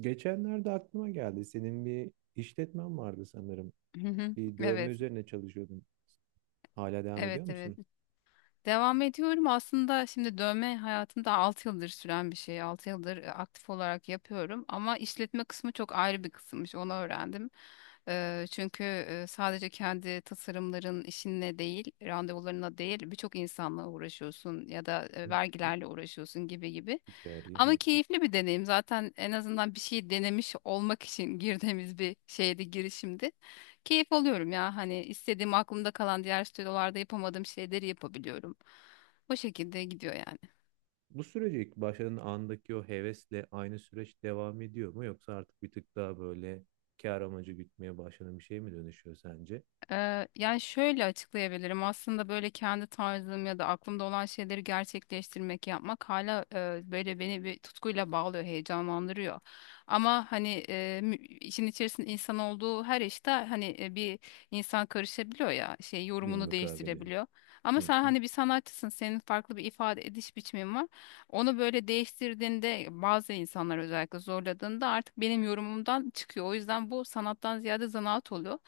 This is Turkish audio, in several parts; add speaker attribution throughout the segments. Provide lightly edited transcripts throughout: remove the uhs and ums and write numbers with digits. Speaker 1: Geçenlerde aklıma geldi. Senin bir işletmen vardı sanırım.
Speaker 2: Hı hı.
Speaker 1: Bir dövme
Speaker 2: Evet,
Speaker 1: üzerine çalışıyordun. Hala devam ediyor
Speaker 2: evet, evet.
Speaker 1: musun?
Speaker 2: Devam ediyorum. Aslında şimdi dövme hayatımda 6 yıldır süren bir şey. 6 yıldır aktif olarak yapıyorum. Ama işletme kısmı çok ayrı bir kısımmış. Onu öğrendim. Çünkü sadece kendi tasarımların işinle değil, randevularına değil, birçok insanla uğraşıyorsun ya da
Speaker 1: Hı hı.
Speaker 2: vergilerle uğraşıyorsun gibi gibi.
Speaker 1: Ticari.
Speaker 2: Ama
Speaker 1: Hı.
Speaker 2: keyifli bir deneyim. Zaten en azından bir şey denemiş olmak için girdiğimiz bir şeydi, girişimdi. Keyif alıyorum ya. Hani istediğim aklımda kalan diğer stüdyolarda yapamadığım şeyleri yapabiliyorum. O şekilde gidiyor yani.
Speaker 1: Bu sürece ilk başladığın andaki o hevesle aynı süreç devam ediyor mu? Yoksa artık bir tık daha böyle kar amacı gütmeye başlanan bir şey mi dönüşüyor sence?
Speaker 2: Yani şöyle açıklayabilirim. Aslında böyle kendi tarzım ya da aklımda olan şeyleri gerçekleştirmek, yapmak hala böyle beni bir tutkuyla bağlıyor, heyecanlandırıyor. Ama hani işin içerisinde insan olduğu her işte hani bir insan karışabiliyor ya, şey
Speaker 1: Bir
Speaker 2: yorumunu değiştirebiliyor.
Speaker 1: Hı
Speaker 2: Ama sen
Speaker 1: hı.
Speaker 2: hani bir sanatçısın, senin farklı bir ifade ediş biçimin var. Onu böyle değiştirdiğinde bazı insanlar özellikle zorladığında artık benim yorumumdan çıkıyor. O yüzden bu sanattan ziyade zanaat oluyor.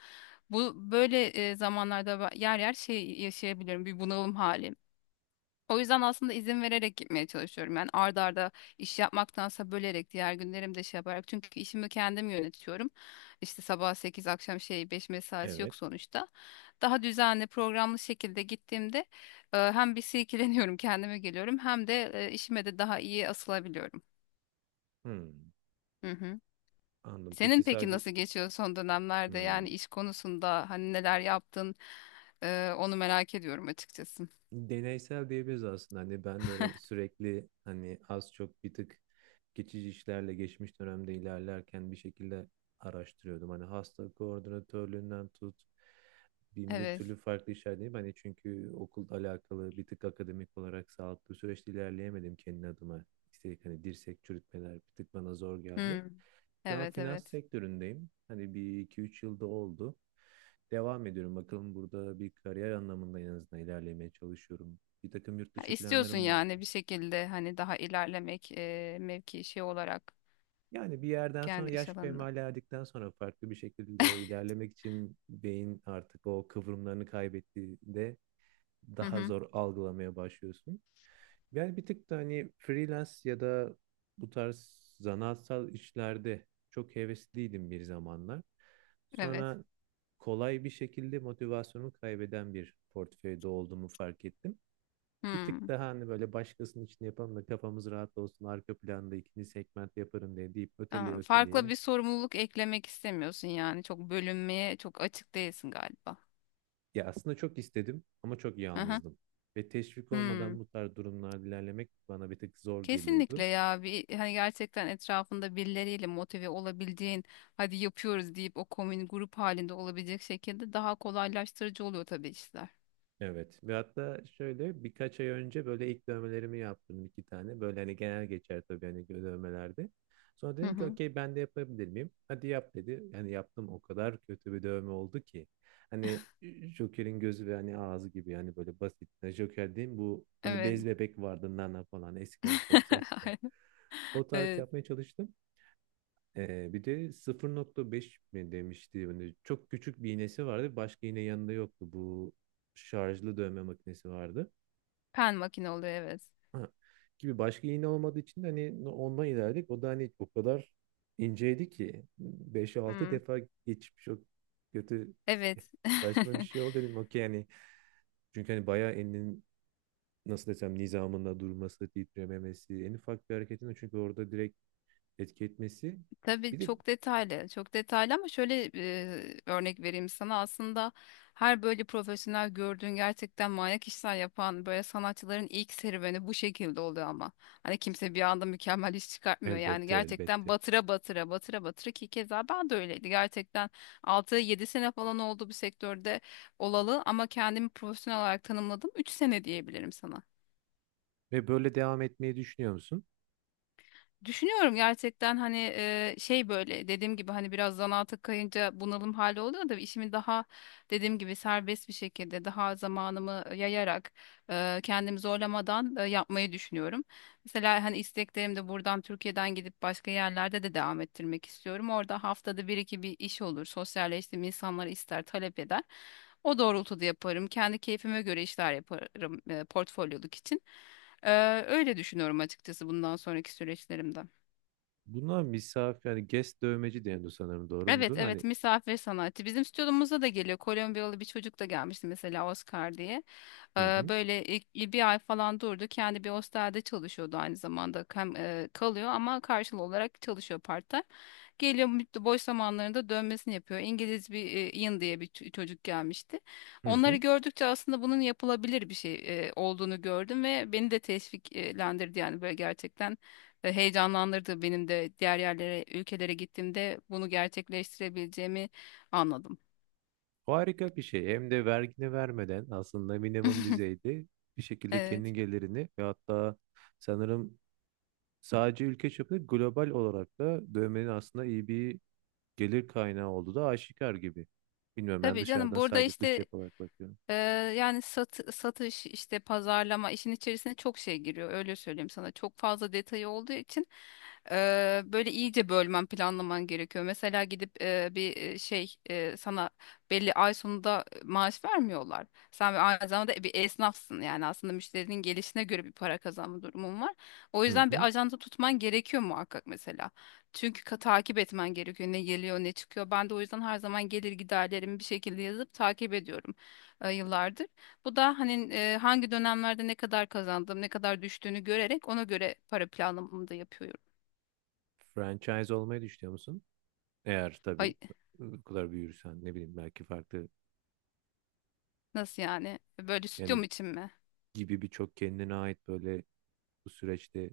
Speaker 2: Bu böyle zamanlarda yer yer şey yaşayabilirim, bir bunalım hali. O yüzden aslında izin vererek gitmeye çalışıyorum. Yani ard arda iş yapmaktansa bölerek diğer günlerimde şey yaparak. Çünkü işimi kendim yönetiyorum. İşte sabah 8 akşam 5 mesaisi
Speaker 1: Evet.
Speaker 2: yok sonuçta. Daha düzenli programlı şekilde gittiğimde hem bir silkeleniyorum, kendime geliyorum, hem de işime de daha iyi asılabiliyorum.
Speaker 1: Hı.
Speaker 2: Hı hı.
Speaker 1: Anladım.
Speaker 2: Senin
Speaker 1: Peki
Speaker 2: peki
Speaker 1: sadece
Speaker 2: nasıl geçiyor son dönemlerde,
Speaker 1: hı.
Speaker 2: yani iş konusunda hani neler yaptın? Onu merak ediyorum açıkçası.
Speaker 1: deneysel diyebiliriz aslında. Hani ben de sürekli hani az çok bir tık geçici işlerle geçmiş dönemde ilerlerken bir şekilde araştırıyordum. Hani hasta koordinatörlüğünden tut bin bir türlü
Speaker 2: Evet.
Speaker 1: farklı işler değil. Hani çünkü okulla alakalı bir tık akademik olarak sağlıklı süreçte ilerleyemedim kendi adıma. İstedik hani dirsek çürütmeler bir tık bana zor geldi.
Speaker 2: Hmm.
Speaker 1: Şu an
Speaker 2: Evet,
Speaker 1: finans
Speaker 2: evet.
Speaker 1: sektöründeyim. Hani bir iki üç yılda oldu. Devam ediyorum. Bakalım burada bir kariyer anlamında en azından ilerlemeye çalışıyorum. Bir takım yurt
Speaker 2: Ha,
Speaker 1: dışı
Speaker 2: istiyorsun
Speaker 1: planlarım vardı.
Speaker 2: yani bir şekilde hani daha ilerlemek mevki şey olarak
Speaker 1: Yani bir yerden sonra
Speaker 2: kendi iş
Speaker 1: yaş
Speaker 2: alanında.
Speaker 1: kemale erdikten sonra farklı bir şekilde ilerlemek için beyin artık o kıvrımlarını kaybettiğinde
Speaker 2: Hı
Speaker 1: daha
Speaker 2: hı.
Speaker 1: zor algılamaya başlıyorsun. Yani bir tık da hani freelance ya da bu tarz zanaatsal işlerde çok hevesliydim bir zamanlar.
Speaker 2: Evet.
Speaker 1: Sonra kolay bir şekilde motivasyonumu kaybeden bir portföyde olduğumu fark ettim. Bir tık
Speaker 2: Hmm.
Speaker 1: daha hani böyle başkasının için yapalım da kafamız rahat olsun arka planda ikinci segment yaparım diye deyip öteleye
Speaker 2: Aa, farklı
Speaker 1: öteleye.
Speaker 2: bir sorumluluk eklemek istemiyorsun yani, çok bölünmeye çok açık değilsin galiba.
Speaker 1: Ya aslında çok istedim ama çok
Speaker 2: Hı hı.
Speaker 1: yalnızdım. Ve teşvik
Speaker 2: Hmm.
Speaker 1: olmadan bu tarz durumlarda ilerlemek bana bir tık zor
Speaker 2: Kesinlikle
Speaker 1: geliyordu.
Speaker 2: ya, bir hani gerçekten etrafında birileriyle motive olabildiğin, hadi yapıyoruz deyip o komün grup halinde olabilecek şekilde daha kolaylaştırıcı oluyor tabii işler.
Speaker 1: Evet. Ve hatta şöyle birkaç ay önce böyle ilk dövmelerimi yaptım 2 tane. Böyle hani genel geçer tabii hani dövmelerde. Sonra
Speaker 2: Hı
Speaker 1: dedim ki
Speaker 2: hı.
Speaker 1: okey ben de yapabilir miyim? Hadi yap dedi. Hani yaptım o kadar kötü bir dövme oldu ki. Hani Joker'in gözü ve hani ağzı gibi yani böyle basit. Yani Joker değil bu hani bez
Speaker 2: Evet.
Speaker 1: bebek vardı Nana falan eskiden Fox'a çıkan.
Speaker 2: Aynen.
Speaker 1: O tarz
Speaker 2: Evet.
Speaker 1: yapmaya çalıştım. Bir de 0,5 mi demişti. Hani çok küçük bir iğnesi vardı. Başka iğne yanında yoktu. Bu şarjlı dövme makinesi vardı.
Speaker 2: Pen makine oluyor, evet.
Speaker 1: Ha. Gibi başka iğne olmadığı için de hani no, ondan ilerledik. O da hani o kadar inceydi ki beş altı
Speaker 2: Hmm.
Speaker 1: defa geçip çok kötü
Speaker 2: Evet.
Speaker 1: saçma bir şey oldu dedim. Okey yani. Çünkü hani bayağı elinin nasıl desem nizamında durması, titrememesi, en ufak bir hareketinde çünkü orada direkt etki etmesi.
Speaker 2: Tabii
Speaker 1: Bir de
Speaker 2: çok detaylı, çok detaylı ama şöyle örnek vereyim sana. Aslında her böyle profesyonel gördüğün gerçekten manyak işler yapan böyle sanatçıların ilk serüveni bu şekilde oluyor ama. Hani kimse bir anda mükemmel iş çıkartmıyor. Yani
Speaker 1: elbette
Speaker 2: gerçekten
Speaker 1: elbette.
Speaker 2: batıra batıra, batıra batıra ki keza ben de öyleydi. Gerçekten 6-7 sene falan oldu bu sektörde olalı, ama kendimi profesyonel olarak tanımladım. 3 sene diyebilirim sana.
Speaker 1: Ve böyle devam etmeyi düşünüyor musun?
Speaker 2: Düşünüyorum gerçekten, hani şey böyle dediğim gibi hani biraz zanaata kayınca bunalım hali oluyor da işimi daha dediğim gibi serbest bir şekilde, daha zamanımı yayarak, kendimi zorlamadan yapmayı düşünüyorum. Mesela hani isteklerim de buradan, Türkiye'den gidip başka yerlerde de devam ettirmek istiyorum. Orada haftada bir iki bir iş olur. Sosyalleştiğim insanlar ister, talep eder. O doğrultuda yaparım. Kendi keyfime göre işler yaparım portfolyoluk için. Öyle düşünüyorum açıkçası bundan sonraki süreçlerimde.
Speaker 1: Buna misafir yani guest dövmeci deniyor sanırım doğru
Speaker 2: Evet,
Speaker 1: mudur? Hani
Speaker 2: evet, misafir sanatçı. Bizim stüdyomuza da geliyor. Kolombiyalı bir çocuk da gelmişti mesela, Oscar diye.
Speaker 1: hı
Speaker 2: Eee,
Speaker 1: hı
Speaker 2: Böyle bir ay falan durdu. Kendi bir hostelde çalışıyordu aynı zamanda. Hem kalıyor ama karşılığı olarak çalışıyor part-time. Geliyor boş zamanlarında dönmesini yapıyor. İngiliz bir Ian diye bir çocuk gelmişti.
Speaker 1: hı
Speaker 2: Onları
Speaker 1: hı.
Speaker 2: gördükçe aslında bunun yapılabilir bir şey olduğunu gördüm ve beni de teşviklendirdi, yani böyle gerçekten heyecanlandırdı, benim de diğer yerlere, ülkelere gittiğimde bunu gerçekleştirebileceğimi anladım.
Speaker 1: Harika bir şey. Hem de vergini vermeden aslında minimum düzeyde bir şekilde kendi
Speaker 2: Evet.
Speaker 1: gelirini ve hatta sanırım sadece ülke çapında global olarak da dövmenin aslında iyi bir gelir kaynağı olduğu da aşikar gibi. Bilmiyorum ben
Speaker 2: Tabii canım,
Speaker 1: dışarıdan
Speaker 2: burada
Speaker 1: sadece dış
Speaker 2: işte,
Speaker 1: cep olarak bakıyorum.
Speaker 2: Ee, yani satış, işte pazarlama işin içerisine çok şey giriyor, öyle söyleyeyim sana, çok fazla detayı olduğu için böyle iyice bölmen, planlaman gerekiyor. Mesela gidip bir şey sana belli ay sonunda maaş vermiyorlar, sen bir aynı zamanda bir esnafsın yani. Aslında müşterinin gelişine göre bir para kazanma durumun var, o
Speaker 1: Hı
Speaker 2: yüzden bir
Speaker 1: hı.
Speaker 2: ajanda tutman gerekiyor muhakkak, mesela. Çünkü takip etmen gerekiyor, ne geliyor ne çıkıyor. Ben de o yüzden her zaman gelir giderlerimi bir şekilde yazıp takip ediyorum yıllardır. Bu da hani hangi dönemlerde ne kadar kazandım, ne kadar düştüğünü görerek ona göre para planlamamı da yapıyorum.
Speaker 1: Franchise olmayı düşünüyor musun? Eğer tabii
Speaker 2: Ay,
Speaker 1: bu kadar büyürsen ne bileyim belki farklı
Speaker 2: nasıl yani? Böyle
Speaker 1: yani
Speaker 2: stüdyom için mi?
Speaker 1: gibi birçok kendine ait böyle bu süreçte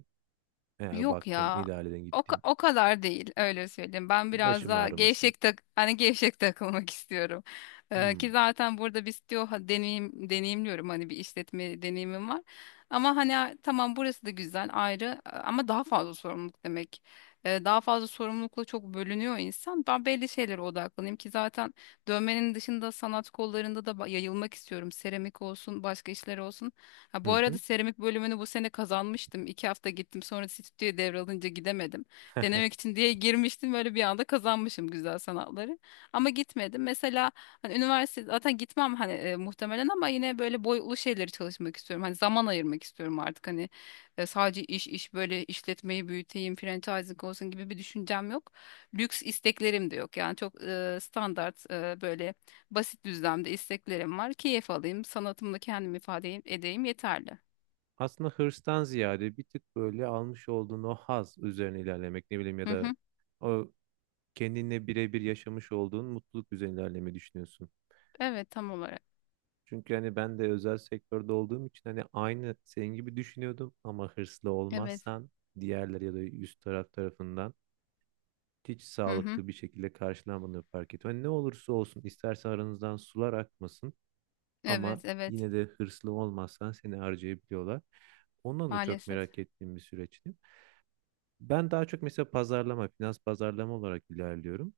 Speaker 1: eğer
Speaker 2: Yok
Speaker 1: baktın,
Speaker 2: ya.
Speaker 1: ilerledin,
Speaker 2: O, ka-
Speaker 1: gittin.
Speaker 2: o kadar değil, öyle söyleyeyim. Ben biraz
Speaker 1: Başım
Speaker 2: daha
Speaker 1: ağrımasın.
Speaker 2: gevşek, hani gevşek takılmak istiyorum. Ki
Speaker 1: Hmm.
Speaker 2: zaten burada biz diyor, ha, deneyimliyorum, hani bir işletme deneyimim var. Ama hani, tamam, burası da güzel ayrı, ama daha fazla sorumluluk demek. Daha fazla sorumlulukla çok bölünüyor insan. Ben belli şeylere odaklanayım, ki zaten dövmenin dışında sanat kollarında da yayılmak istiyorum. Seramik olsun, başka işler olsun. Ha, bu
Speaker 1: Hı
Speaker 2: arada
Speaker 1: hı.
Speaker 2: seramik bölümünü bu sene kazanmıştım. 2 hafta gittim, sonra stüdyo devralınca gidemedim. Denemek için diye girmiştim, böyle bir anda kazanmışım güzel sanatları. Ama gitmedim. Mesela hani üniversite zaten gitmem hani, muhtemelen, ama yine böyle boyutlu şeyleri çalışmak istiyorum. Hani zaman ayırmak istiyorum artık, hani sadece iş iş böyle işletmeyi büyüteyim, franchising olsun gibi bir düşüncem yok. Lüks isteklerim de yok. Yani çok standart, böyle basit düzlemde isteklerim var. Keyif alayım, sanatımla kendimi ifade edeyim, yeterli.
Speaker 1: Aslında hırstan ziyade bir tık böyle almış olduğun o haz üzerine ilerlemek ne bileyim ya
Speaker 2: Hı
Speaker 1: da
Speaker 2: hı.
Speaker 1: o kendinle birebir yaşamış olduğun mutluluk üzerine ilerlemeyi düşünüyorsun.
Speaker 2: Evet, tam olarak.
Speaker 1: Çünkü hani ben de özel sektörde olduğum için hani aynı senin gibi düşünüyordum ama hırslı
Speaker 2: Evet.
Speaker 1: olmazsan diğerleri ya da üst taraf tarafından hiç
Speaker 2: Hı hı.
Speaker 1: sağlıklı bir şekilde karşılanmadığını fark ettim. Hani ne olursa olsun istersen aranızdan sular akmasın. Ama
Speaker 2: Evet, evet.
Speaker 1: yine de hırslı olmazsan seni harcayabiliyorlar. Ondan da çok
Speaker 2: Maalesef.
Speaker 1: merak ettiğim bir süreçti. Ben daha çok mesela pazarlama, finans pazarlama olarak ilerliyorum.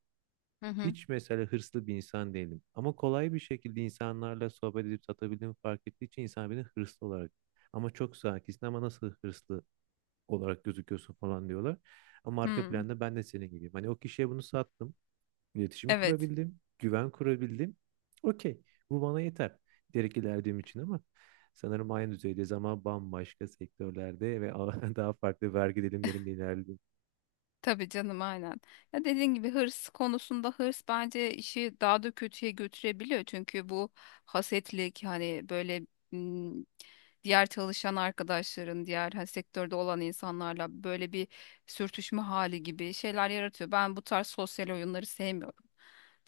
Speaker 2: Hı hı.
Speaker 1: Hiç mesela hırslı bir insan değilim. Ama kolay bir şekilde insanlarla sohbet edip satabildiğimi fark ettiği için insan beni hırslı olarak ama çok sakinsin ama nasıl hırslı olarak gözüküyorsun falan diyorlar. Ama arka
Speaker 2: Hı.
Speaker 1: planda ben de senin gibiyim. Hani o kişiye bunu sattım. İletişim
Speaker 2: Evet.
Speaker 1: kurabildim, güven kurabildim. Okey, bu bana yeter diyerek ilerlediğim için ama sanırım aynı düzeydeyiz ama bambaşka sektörlerde ve daha farklı vergi dilimlerinde ilerledim.
Speaker 2: Tabii canım, aynen. Ya, dediğin gibi hırs konusunda, hırs bence işi daha da kötüye götürebiliyor. Çünkü bu hasetlik hani böyle, ım, diğer çalışan arkadaşların, diğer hani sektörde olan insanlarla böyle bir sürtüşme hali gibi şeyler yaratıyor. Ben bu tarz sosyal oyunları sevmiyorum.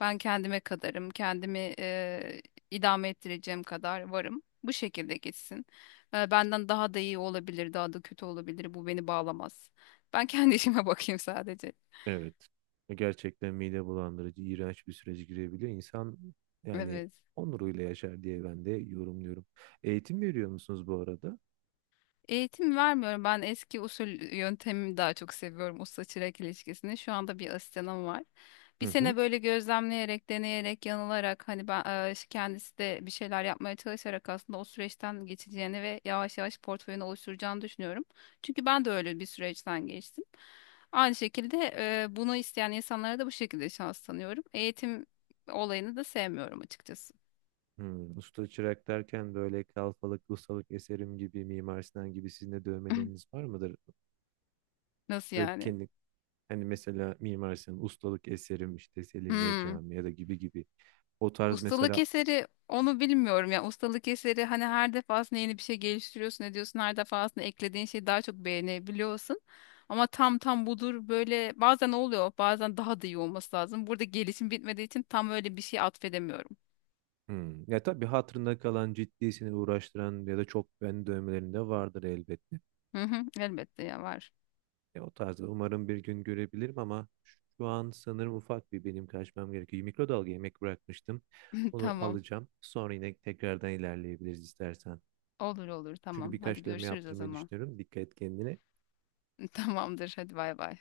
Speaker 2: Ben kendime kadarım, kendimi idame ettireceğim kadar varım. Bu şekilde geçsin. Benden daha da iyi olabilir, daha da kötü olabilir. Bu beni bağlamaz. Ben kendi işime bakayım sadece.
Speaker 1: Evet, gerçekten mide bulandırıcı, iğrenç bir sürece girebiliyor. İnsan yani
Speaker 2: Evet.
Speaker 1: onuruyla yaşar diye ben de yorumluyorum. Eğitim veriyor musunuz bu arada?
Speaker 2: Eğitim vermiyorum. Ben eski usul yöntemimi daha çok seviyorum. Usta çırak ilişkisini. Şu anda bir asistanım var. Bir
Speaker 1: Hı hı.
Speaker 2: sene böyle gözlemleyerek, deneyerek, yanılarak, hani ben kendisi de bir şeyler yapmaya çalışarak aslında o süreçten geçeceğini ve yavaş yavaş portföyünü oluşturacağını düşünüyorum. Çünkü ben de öyle bir süreçten geçtim. Aynı şekilde bunu isteyen insanlara da bu şekilde şans tanıyorum. Eğitim olayını da sevmiyorum açıkçası.
Speaker 1: Usta çırak derken böyle kalfalık, ustalık eserim gibi, Mimar Sinan gibi sizin de dövmeleriniz var mıdır?
Speaker 2: Nasıl
Speaker 1: Böyle
Speaker 2: yani?
Speaker 1: kendi Hani mesela Mimar Sinan'ın ustalık eserim işte Selimiye
Speaker 2: Hmm.
Speaker 1: Camii ya da gibi gibi. O tarz
Speaker 2: Ustalık
Speaker 1: mesela.
Speaker 2: eseri, onu bilmiyorum ya. Ustalık eseri hani her defasında yeni bir şey geliştiriyorsun, ediyorsun. Her defasında eklediğin şeyi daha çok beğenebiliyorsun. Ama tam tam budur böyle, bazen oluyor, bazen daha da iyi olması lazım. Burada gelişim bitmediği için tam öyle bir şey atfedemiyorum.
Speaker 1: Ya tabii hatırında kalan ciddi seni uğraştıran ya da çok beğeni dövmelerinde vardır elbette.
Speaker 2: Hı hı, elbette ya, var.
Speaker 1: O tarzda umarım bir gün görebilirim ama şu an sanırım ufak bir benim kaçmam gerekiyor. Mikrodalga yemek bırakmıştım. Onu
Speaker 2: Tamam,
Speaker 1: alacağım. Sonra yine tekrardan ilerleyebiliriz istersen.
Speaker 2: olur olur,
Speaker 1: Çünkü
Speaker 2: tamam. Hadi
Speaker 1: birkaç dövme
Speaker 2: görüşürüz o
Speaker 1: yaptırmayı
Speaker 2: zaman.
Speaker 1: düşünüyorum. Dikkat et kendine.
Speaker 2: Tamamdır, hadi, bay bay.